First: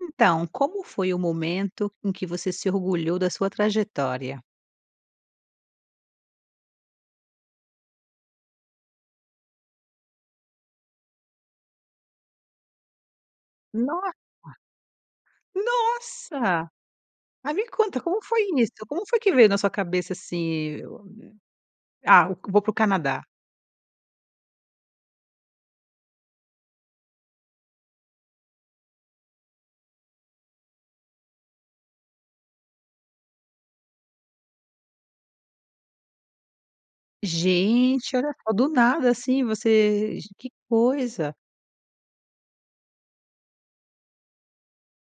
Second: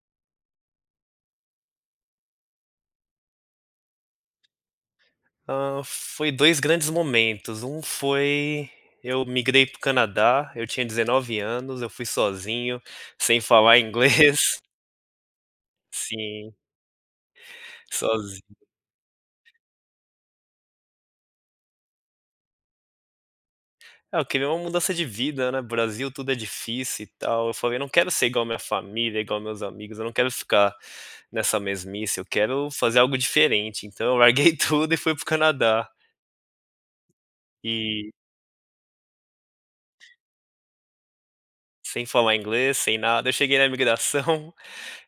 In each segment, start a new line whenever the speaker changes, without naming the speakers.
Então, como foi o momento em que você se orgulhou da sua trajetória?
Hã, foi 2 grandes momentos. Um foi eu migrei para o Canadá, eu tinha 19 anos, eu fui sozinho, sem falar
Nossa.
inglês. Sim.
Nossa! Mas me conta como foi
Sozinho.
isso? Como foi que veio na sua cabeça assim, ah, vou pro Canadá?
Ah, eu queria uma mudança de vida, né. Brasil tudo é difícil e tal, eu falei: "Eu não quero ser igual a minha família, igual meus amigos, eu não quero ficar nessa mesmice, eu quero fazer algo diferente." Então, eu larguei tudo e fui para o Canadá. E
Gente, olha só do nada assim, você ge que coisa.
Sem falar inglês, sem nada. Eu cheguei na imigração,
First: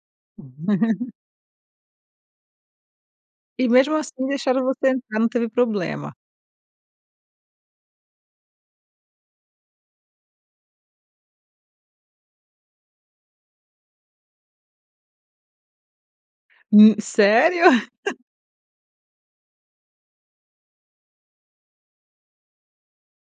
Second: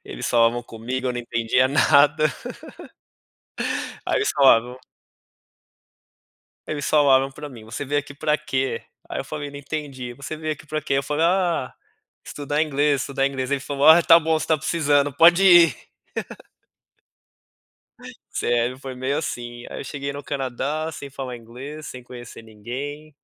eles falavam comigo, eu não entendia nada,
E mesmo
aí
assim
eles
deixaram
falavam
você entrar, não teve problema?
Eles falaram para mim: "você veio aqui para quê?" Aí, eu falei: "Não entendi. Você veio aqui para que?" Aí eu falei: "Ah, estudar inglês, estudar inglês." Ele falou: "Ah, tá bom, você tá precisando pode ir."
Hu Sério?
Sério, foi meio assim aí eu cheguei no Canadá, sem falar inglês, sem conhecer ninguém.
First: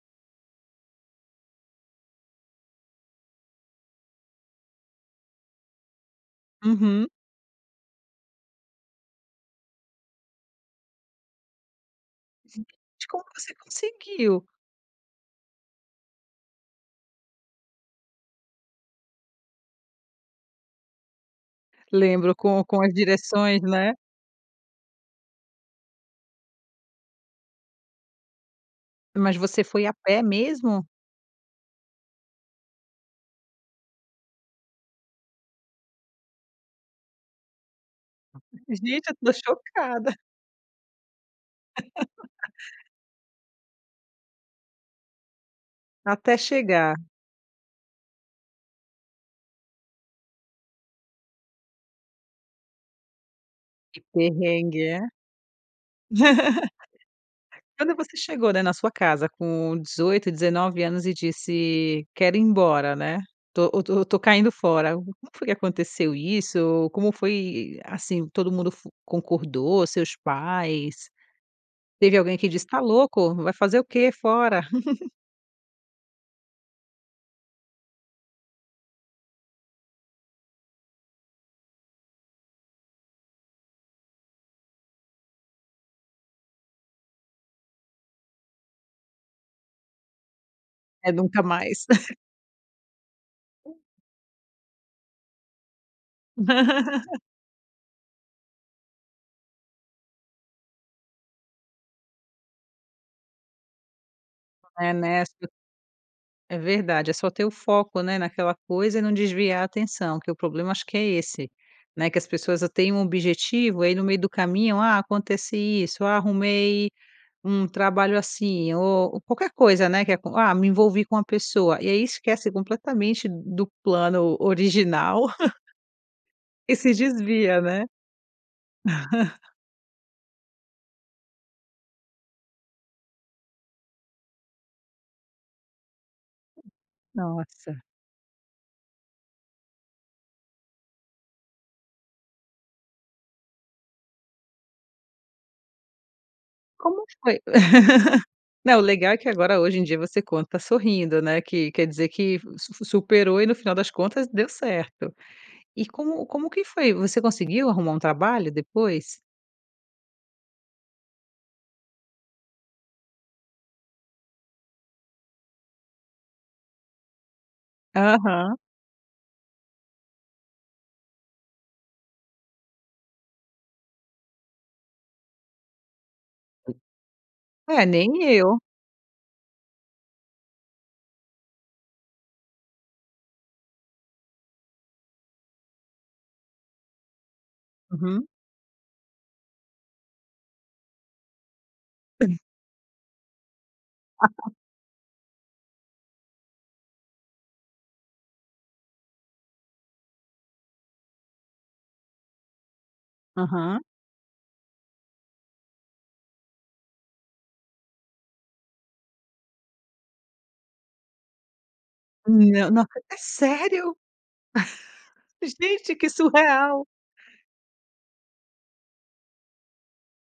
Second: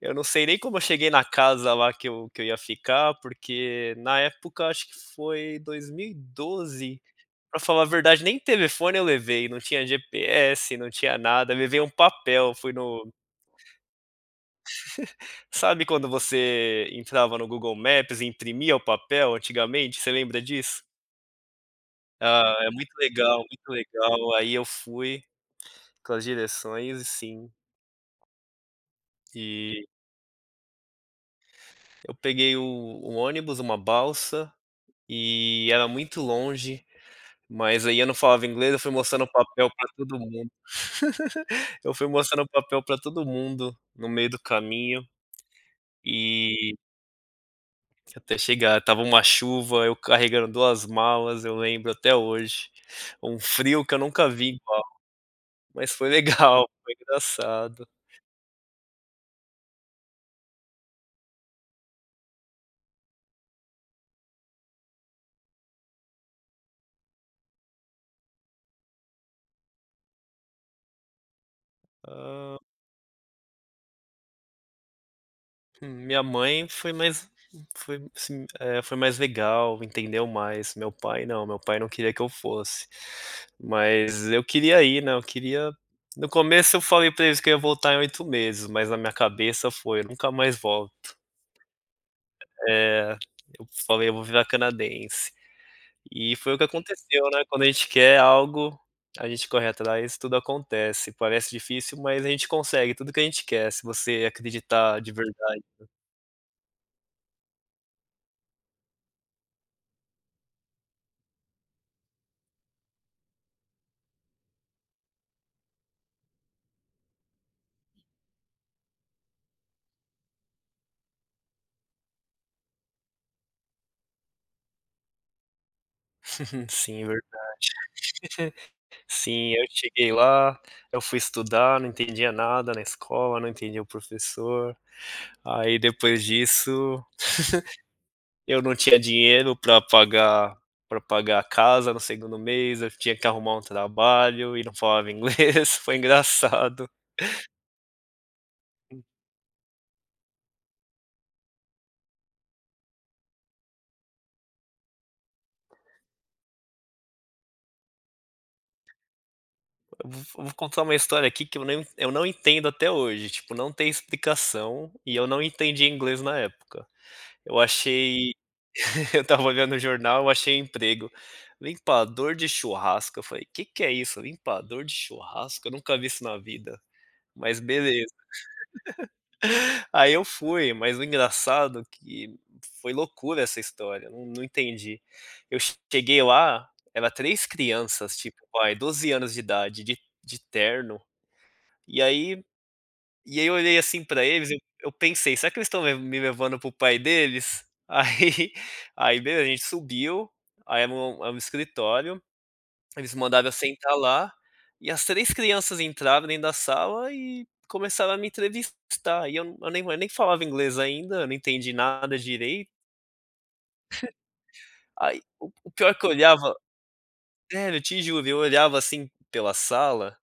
Eu não sei nem como eu cheguei na casa lá que eu que eu ia ficar, porque na época, acho que foi 2012,
Uhum.
para falar a verdade, nem telefone eu levei. Não tinha GPS, não tinha nada. Levei um papel fui no
Como você conseguiu?
Sabe, quando você entrava no Google Maps e imprimia o papel antigamente, você lembra disso?
Lembro
Ah,
com
é
com
muito
as
legal,
direções,
muito
né?
legal. Aí eu fui com as direções e sim
Mas você foi
E
a pé mesmo?
Eu peguei o o ônibus, uma balsa e era muito longe, mas aí eu não falava inglês. Eu fui
Gente, eu
mostrando o
tô
papel pra
chocada.
todo mundo. Eu fui mostrando o papel pra todo mundo no meio do caminho
Até
e
chegar.
Até chegar, estava uma chuva, eu carregando 2 malas, eu lembro até hoje, um frio que eu
Que
nunca vi
perrengue,
igual.
é?
Mas foi legal, foi engraçado.
Quando você chegou, né, na sua casa com 18, 19 anos e disse quero ir embora, né. Tô tô tô caindo fora. Como foi que aconteceu isso? Como foi, assim, todo mundo fo concordou, seus pais teve alguém que
Ah.
disse tá louco? Vai fazer o que fora?
Hum, minha mãe foi mais foi assim, eh, foi mais legal, entendeu mais. Meu pai não, meu pai não queria que eu fosse. Mas eu queria ir, né, eu queria no começo eu falei pra eles que eu iria voltar em 8 meses, mas na minha cabeça foi eu nunca mais
É
volto.
nunca mais.
É, eu falei eu vou virar canadense. E foi o que aconteceu, né, quando a gente quer algo, a gente corre atrás, tudo acontece, parece difícil mas a gente consegue tudo que a gente quer, se você
É,
acreditar de
né, as pe
verdade, né.
É verdade, é só ter o foco, né, naquela coisa e não desviar a atenção. Que o problema acho que é esse, né, que as pessoas têm um objetivo, aí no meio do caminho, ah, acontece isso, ah, arrumei um trabalho assim ou qualquer coisa, né, que acon ah, me envolvi com uma pessoa e aí esquece completamente do plano original. E se
Sim, verdade.
desvia, né.
Sim, eu cheguei lá, eu fui estudar, não entendia nada na escola, não entendia o professor, aí depois disso,
Nossa.
eu não tinha dinheiro pra pagar pra pagar a casa, no segundo mês, eu tinha que arrumar um trabalho e não falava inglês, foi engraçado.
Como foi? Não, legal é que agora hoje em dia você conta sorrindo, né, que quer dizer que su su superou e no final das contas deu certo. E como como que foi? Você conseguiu arrumar um trabalho depois?
Vo vo vou contar uma história aqui, que eu não eu não entendo até hoje, tipo não tem explicação, e eu não entendia inglês na época. Eu achei
Aham.
eu estava olhando o jornal, eu achei emprego, limpador de churrasco, eu falei: "Que que é isso, limpador de churrasco, eu nunca vi isso na vida, mas
É,
beleza."
nem eu.
Aí, eu fui, mas o engraçado que foi loucura essa história, num entendi. Eu cheguei lá, era 3 crianças
Uhum.
tipo, aí 12 anos de idade, de de terno, e aí e aí eu olhei assim pra eles, eu eu pensei: "Será que eles estão levan me levando para o pai deles?" Aí aí beleza, a gente subiu, aí era um um escritório, eles mandaram eu
Aham.
sentar lá, e as 3 crianças entraram dentro da sala e começaram a me entrevistar e eu nem nem falava inglês ainda, eu não entendi nada direito.
Não, não acre É sério.
Aí, o o o pior
Gente,
que
que
eu olhava
surreal.
sério, eu te juro, eu olhava assim pela sala,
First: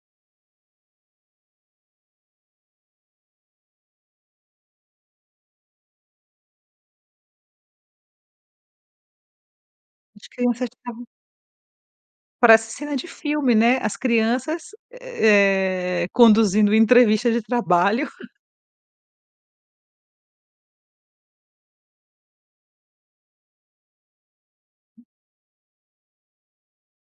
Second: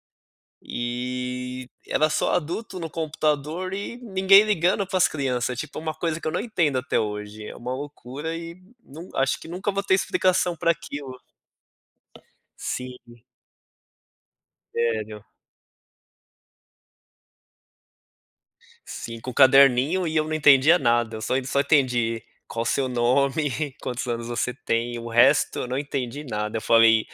e era só adulto no computador e ninguém ligando para as criança, tipo, uma coisa que eu não entendo até hoje, é uma loucura e num acho que nunca vou ter
As
explicação
crianças
pra
estavam
aquilo.
Parece
Sim.
cena de filme, né, as crianças,
Sério.
eh, conduzindo entrevista de trabalho.
5 caderninho e eu não entendia nada, eu só só entendi qual o seu nome, quantos anos você tem, o resto eu não entendi nada, eu falei:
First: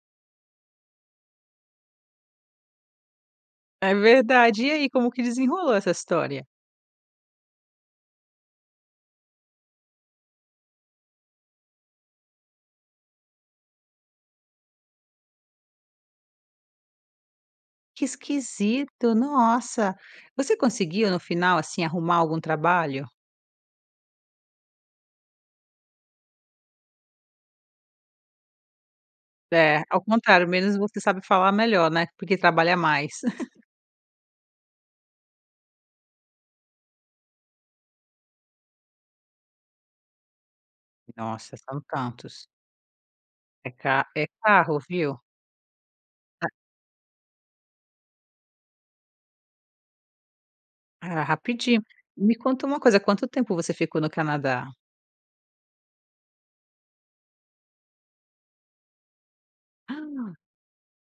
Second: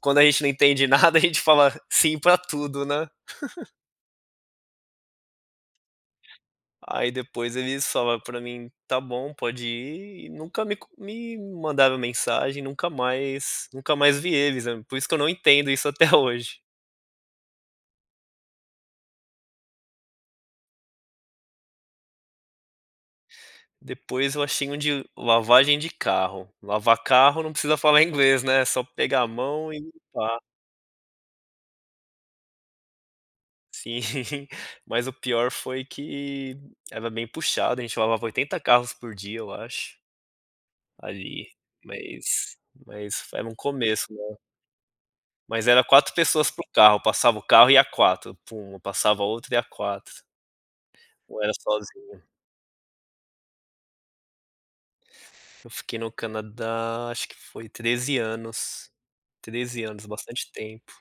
"Quando a gente não entende nada a gente fala sim pra tudo, né?"
É verdade. E aí, como que desenrolou essa história?
Aí, depois eles falaram pra mim, tá bom, pode ir, e nunca me comu me mandaram mensagem, nunca mais nunca mais vi eles, por isso que eu não entendo isso até hoje.
Que esquisito! Nossa! Você conseguiu no final, assim, arrumar algum trabalho?
Depois eu achei um de lavagem de carro. Lavar carro não precisa falar inglês, né. É só pegar a mão e
É. Ao
pá.
contrário. Menos você sabe falar melhor, né? Porque trabalha mais.
Sim. Mas o pior foi que era bem puxado. A gente lavava 80 carros por dia, eu acho ali
Nossa, são tantos.
mas mas fo era um
É
começo,
ca é
né.
carro, viu?
Mas era 4 pessoas
[unintelligible]
por carro, passava o carro e ia 4, pum, passava outro e ia 4.
Ah,
Não era
rapidinho.
sozinho.
E me conta uma coisa. Quanto tempo você ficou no Canadá?
Eu fiquei no Canadá acho que foi 13 anos. 13 anos. Bastante tempo.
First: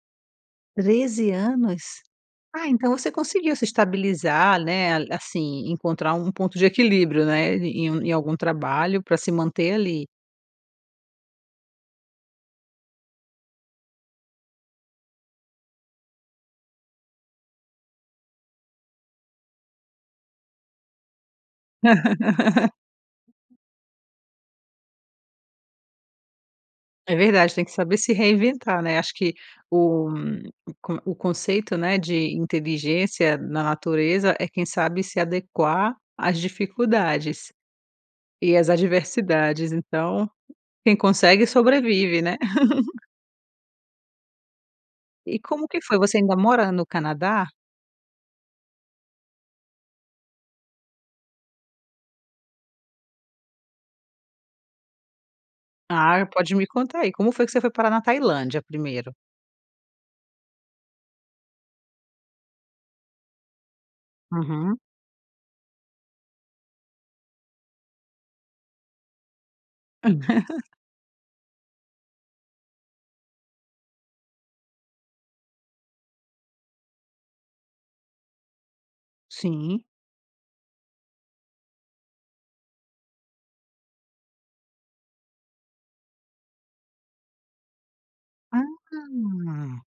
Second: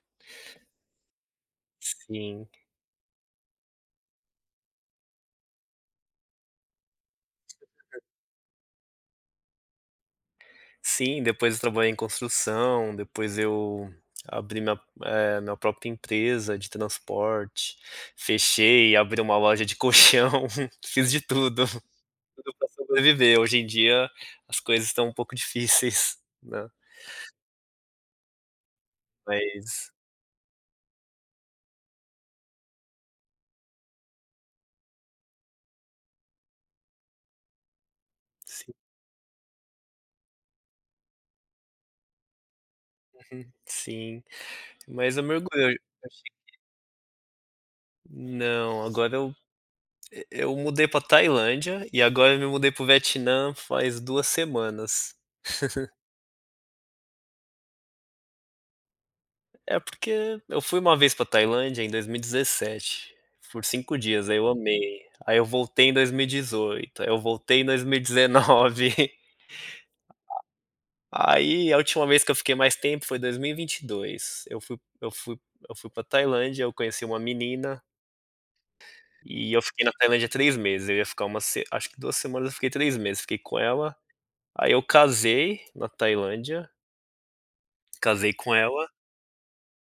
13 anos?
Sim.
Ah então você conseguiu se estabilizar, né, a assim, encontrar um ponto de equilíbrio, né, em
[unintelligible]
em algum trabalho pra se manter ali.
Sim, depois eu trabalhei em construção. Depois eu abri minha eh minha própria empresa de transporte. Fechei e abri uma loja de colchão. Fiz de tudo. Tudo pra sobreviver hoje em dia as coisas estão um pouco difíceis, né.
É verdade. Tem que saber se reinventar, né. Acho que
Mas
o um o con o conceito, né, de inteligência na natureza é quem sabe se adequar às dificuldades, e às
Sim.
adversidades. Então, quem consegue sobrevive, né.
Uhum. Sim. Mas eu me
E
orgulho de
como
onde eu
que
cheguei.
foi? Você ainda mora no Canadá?
Não. Agora eu e eu mudei pra Tailândia, e agora eu me mudei pro Vietnã faz 2 semanas.
Ah, pode me contar aí. Como foi que você foi parar na Tailândia primeiro?
É porque eu fui uma vez pra Tailândia em 2017. Por 5 dias, aí eu
Uhum.
amei. Aí eu voltei em 2018. Aí eu voltei em 2019. Aí, a última vez que eu fiquei mais tempo foi 2022. Eu fui eu fui eu fui pra Tailândia, eu conheci uma menina. E eu
Sim.
fiquei na Tailândia 3 meses, eu ia ficar uma se acho que 2 semanas eu fiquei 3 meses. Fiquei com ela. Aí eu casei na Tailândia. Casei com ela.
Ah.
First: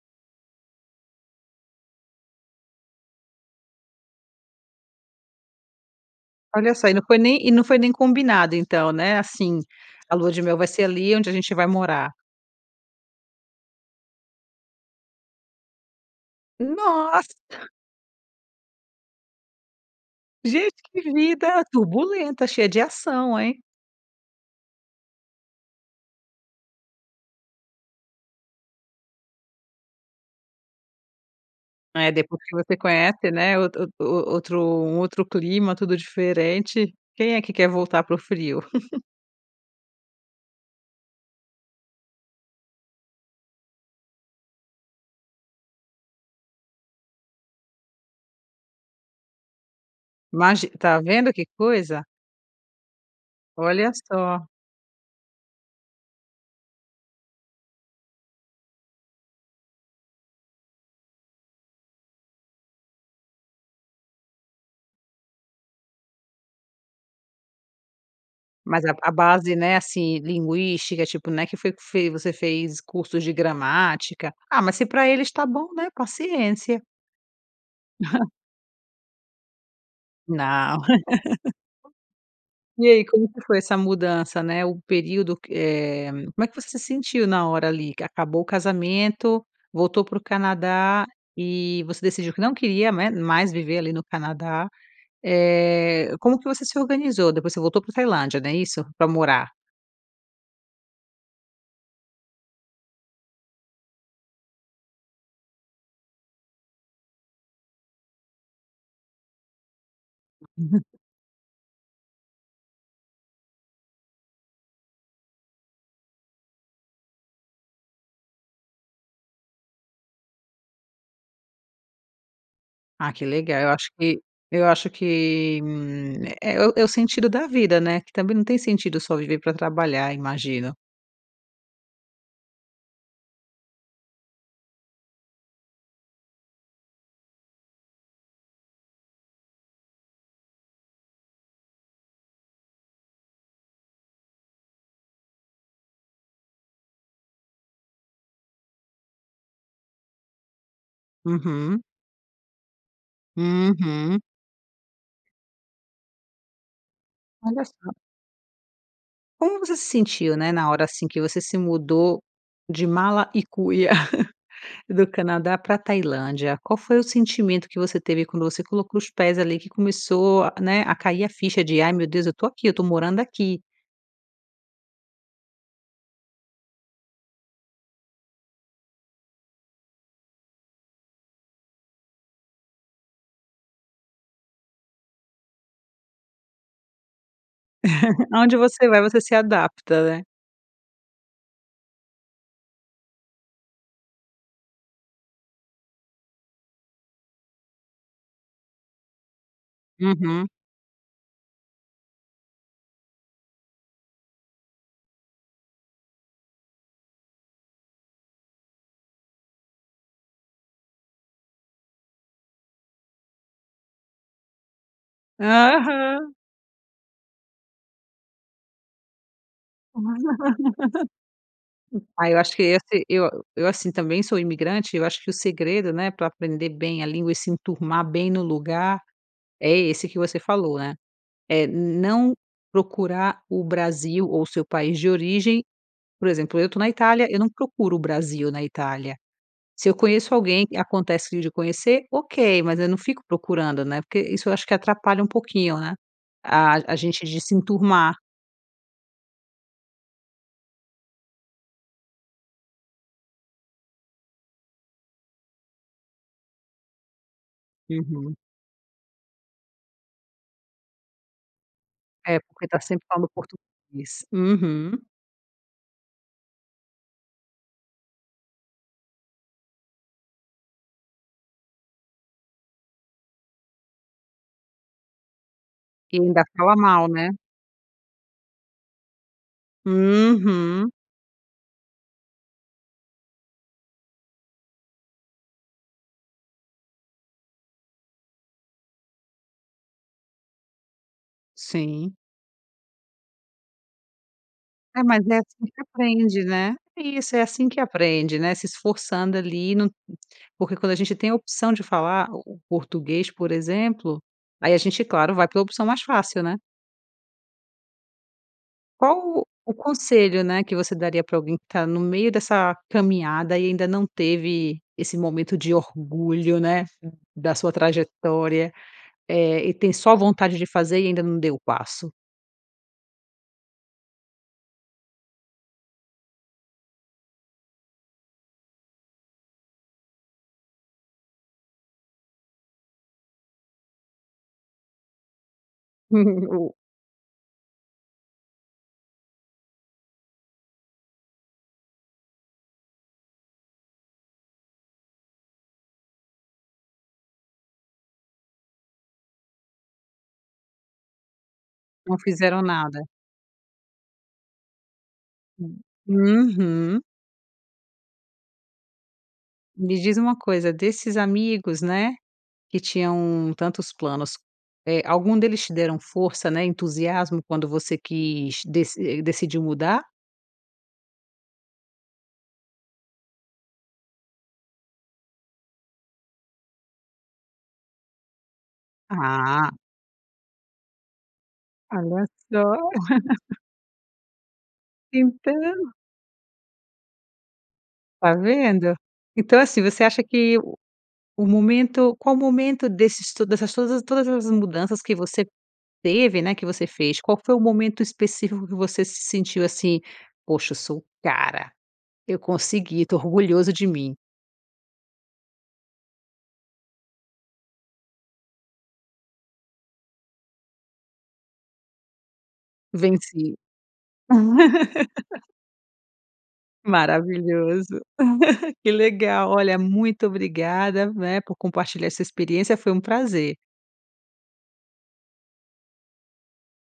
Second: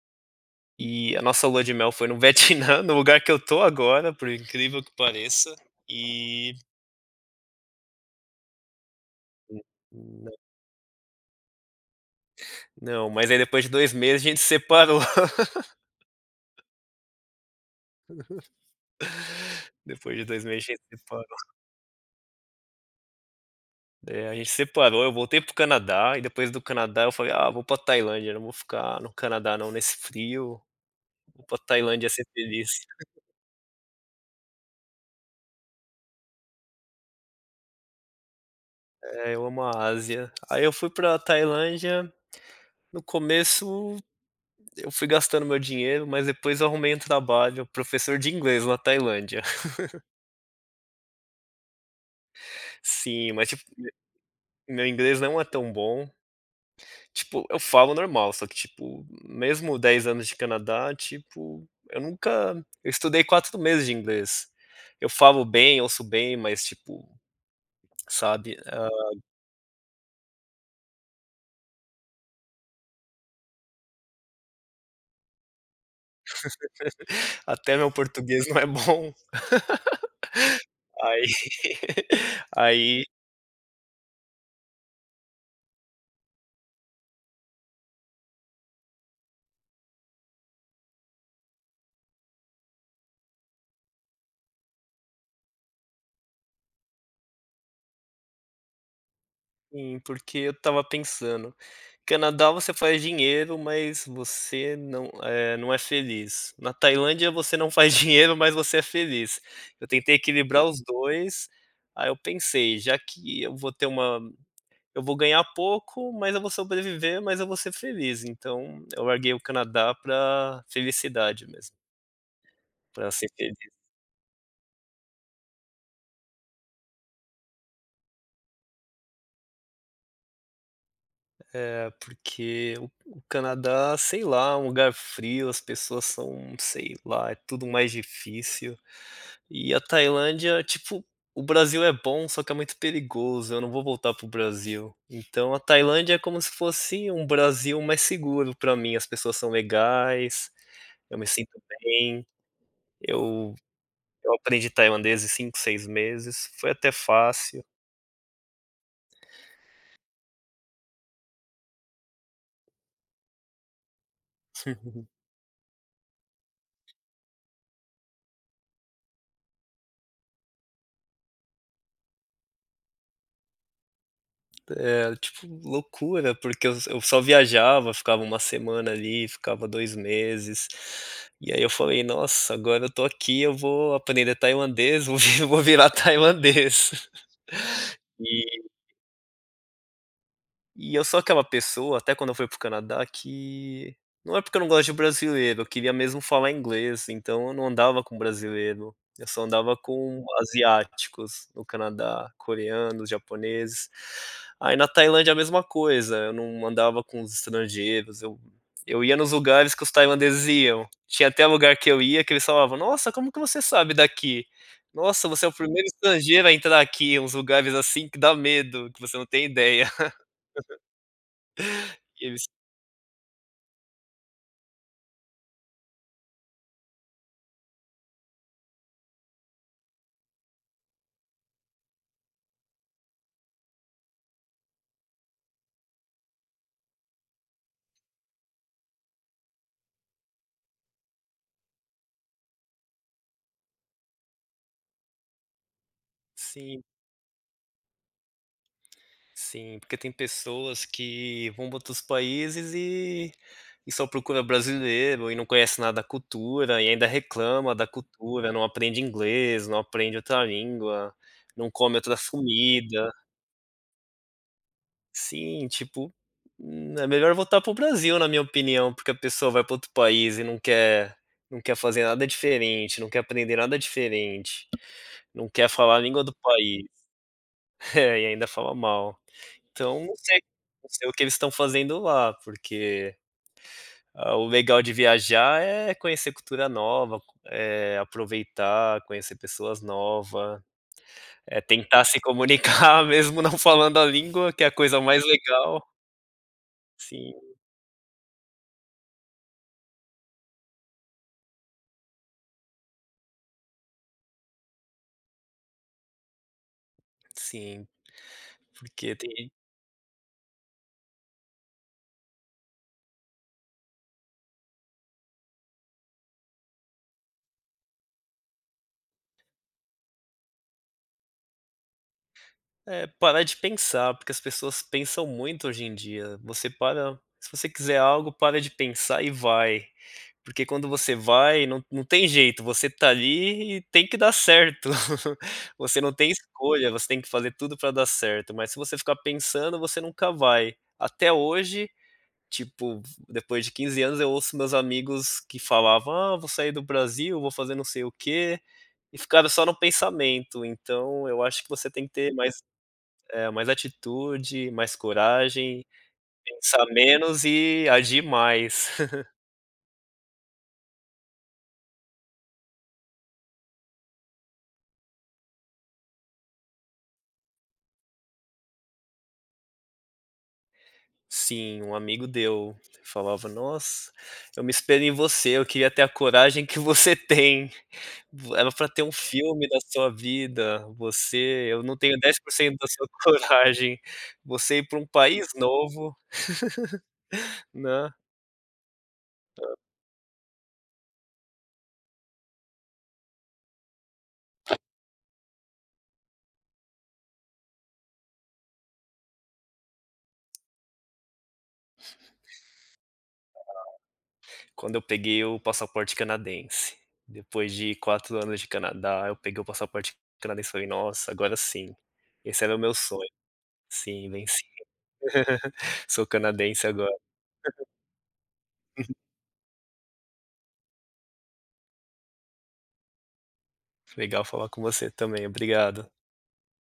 E a nossa lua de mel foi no Vietnã, no lugar que eu tô agora. Por incrível que pareça. E
Olha só, e não foi nem e não foi nem combinado então, né? Assim,
Hum,
a lua
não.
de mel vai ser ali onde a gente vai morar.
Não. Mas aí depois de 2 meses a gente separou.
Nossa!
Depois de 2 meses a
Gente,
gente
que
separou.
vida turbulenta! Cheia de ação, hein?
Né? A gente separou, eu voltei pro Canadá e depois do Canadá eu falei: "Ah, vou pra Tailândia. Não vou ficar no Canadá não, nesse frio. Vou pra Tailândia
É
ser
depois que
feliz."
você conhece, né, o ot outro um outro clima, tudo diferente. Quem é que quer voltar pro frio?
É. Eu amo a Ásia. Aí eu fui pra Tailândia, no começo eu fui gastando meu dinheiro, mas depois eu arrumei um trabalho, professor de inglês na Tailândia.
Imagi tá vendo que coisa?
Sim, mas tipo é me
Olha só.
meu inglês não é tão bom, tipo eu falo normal, só que tipo, mesmo 10 anos de Canadá tipo, eu nunca eu estudei 4 meses de inglês, eu falo bem, ouço bem, mas tipo, sabe,
Mas
hã.
a a base, né, assim, linguística tipo não é que foi que f você fez cursos de gramática, ah, mas se pra eles está bom né paciência.
Até o meu português não é bom.
Não.
Aí
E
aí
aí como é que foi essa mudança, né, o período que é como você sentiu na hora ali que acabou o casamento voltou pro Canadá, e você decidiu que não queria, né, mais viver ali no Canadá. Eh, como que você se organizou? Depois você voltou pra Tailândia, não é isso? Pra morar.
Sim, porque eu estava pensando, Canadá você faz dinheiro mas você não é não é feliz, na Tailândia você não faz dinheiro mas você é feliz, eu tentei equilibrar os 2, aí eu pensei: "Já que eu vou ter uma eu vou ganhar pouco, mas eu vou sobreviver, mas eu vou ser feliz." Então eu larguei o Canadá pra felicidade mesmo. Pra
Ah, que
ser feliz.
legal eu acho que eu acho que um é é é o é o sentido da vida, né? Que também não tem sentido só viver pra trabalhar imagino.
É porque o o Canadá, sei lá, um lugar frio, as pessoas são, sei lá, é tudo mais difícil, e a Tailândia tipo, o Brasil é bom só que é muito perigoso, eu não vou voltar para o Brasil, então a Tailândia é como se fosse um Brasil mais seguro para mim, as pessoas são legais, eu me sinto
Uhum.
bem, eu
Uhum.
eu aprendi tailandês em 5, 6 meses, foi até
Olha
fácil.
só. Como você se sentiu, né, na hora, assim, que você se mudou de mala e cuia do Canadá pra Tailândia? Qual foi o sentimento que você teve quando você colocou os pés ali que começou, né, a cair a ficha de: "Ai meu Deus, eu tô aqui, eu estou morando aqui."
É, tipo loucura porque eu eu só viajava, ficava uma semana ali, ficava 2 meses, e aí eu falei: "Nossa, agora eu tô aqui eu vou aprender tailandês, eu vou vi vou virar tailandês."
Aonde
E
você vai você se adapta, né?
E eu sou aquela pessoa, até quando eu fui pro Canadá que, não é porque eu não gosto de brasileiro, eu queria mesmo falar inglês então eu não andava com brasileiro, eu só andava com
Uhum.
asiáticos no Canadá, coreanos, japoneses, aí na Tailândia a mesma coisa, eu não andava com os estrangeiros, eu eu ia nos lugares que os tailandeses iam, tinha até lugar que eu ia que eles falavam: "Nossa, como que você sabe daqui? Nossa você é o primeiro
Aham.
estrangeiro a entrar aqui, uns lugares, assim, que dá medo, que você não tem ideia." E
Ai eu
eles
acho que esse eu eu assim, também sou imigrante, eu acho que o segredo, né, pra aprender bem a língua e se enturmar bem no lugar, é esse que você falou, né? É não procurar o Brasil ou o seu país de origem, por exemplo, eu tô na Itália, eu não procuro o Brasil na Itália, se eu conheço alguém acontece de conhecer, ok, mas eu não fico procurando, né, porque isso eu acho que atrapalha um pouquinho, né?
Sim.
A a gente de se enturmar.
Sim, porque tem pessoas que vão para outros países e e só procura brasileiro, e não conhece nada da cultura, e ainda reclama da
Uhum.
cultura, não aprende inglês, não aprende outra língua, não come outras
É porque tá sempre
comida.
falando português. Uhum.
Sim, tipo, hum, é melhor voltar pro Brasil na minha opinião, porque a pessoa vai pra outro país e não quer não quer fazer nada diferente, não quer aprender nada diferente, não quer falar a
E
língua do
ainda fala
país,
mal, né?
é e ainda falam mal. Então, não sei
Uhum.
não sei o que eles estão fazendo lá porque a o legal de viajar é conhecer cultura nova, eh, aproveitar, conhecer pessoas nova, é tentar
Sim.
se comunicar mesmo não falando a língua, que é a coisa
É,
mais
mas é assim que se
legal.
aprende, né. Isso, é
Sim.
assim que aprende, né. Se esforçando ali no porque quando a gente tem a opção de falar o o português por exemplo, aí a gente claro vai pra opção mais fácil, né?
Sim, porque
Qual
tem
o conselho, né, que você daria pra alguém que tá no meio dessa caminhada, e ainda não teve esse momento de orgulho, né, da sua trajetória, eh, e tem só vontade de fazer e ainda não deu o passo?
É parar de pensar, porque as pessoas pensam muito hoje em dia, você para se você quiser algo, para de pensar e vai, porque quando você vai não não tem jeito, você tá ali e tem que dar certo, você não tem
[unintelligible]
escolha, você tem que fazer tudo pra dar certo, mas se você ficar pensando você nunca vai. Até hoje, tipo, depois de 15 anos eu ouço meus amigos que falavam ah vou sair do Brasil, vou fazer não sei o quê, e ficaram só no pensamento então eu acho que você tem que
Não
ter mais
fizeram nada.
eh, mais atitude, mais
Hum.
coragem, pensar
Uhum.
menos e agir mais.
Me diz uma coisa, desses amigos, né, que tinham tantos planos, eh, algum deles te deram força, né, entusiasmo quando você quis, deci decidiu mudar?
Sim, um amigo deu, falava: "Nossa, eu me espelho em você, eu queria ter a coragem que você tem, vo era pra ter um filme
Ah.
da sua vida, você eu não tenho
Olha
dez por
só.
cento da sua coragem, você ir pra um país
Então.
novo." Né.
Tá vendo? Então
Hã.
assim, você acha que o momento qual o momento desses to dessas to todas as mudanças que você teve, né, que você fez. Qual que foi o momento específico que você se sentiu, assim, poxa, eu sou cara. Eu consegui, tô orgulhoso de mim.
[unintelligible] Quando eu peguei o passaporte canadense, depois de 4 anos de Canadá, eu peguei o passaporte canadense e falei: "Nossa, agora sim, esse era o meu sonho.
Venci.
Sim, venci. Sou canadense agora."
Maravilhoso. Que
Uhum.
legal, olha, muito obrigada, né, por compartilhar essa experiência foi um prazer.
Legal falar com você também, obrigado.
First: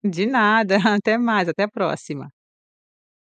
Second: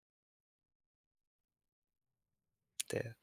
De nada, até mais, até a próxima.
Até.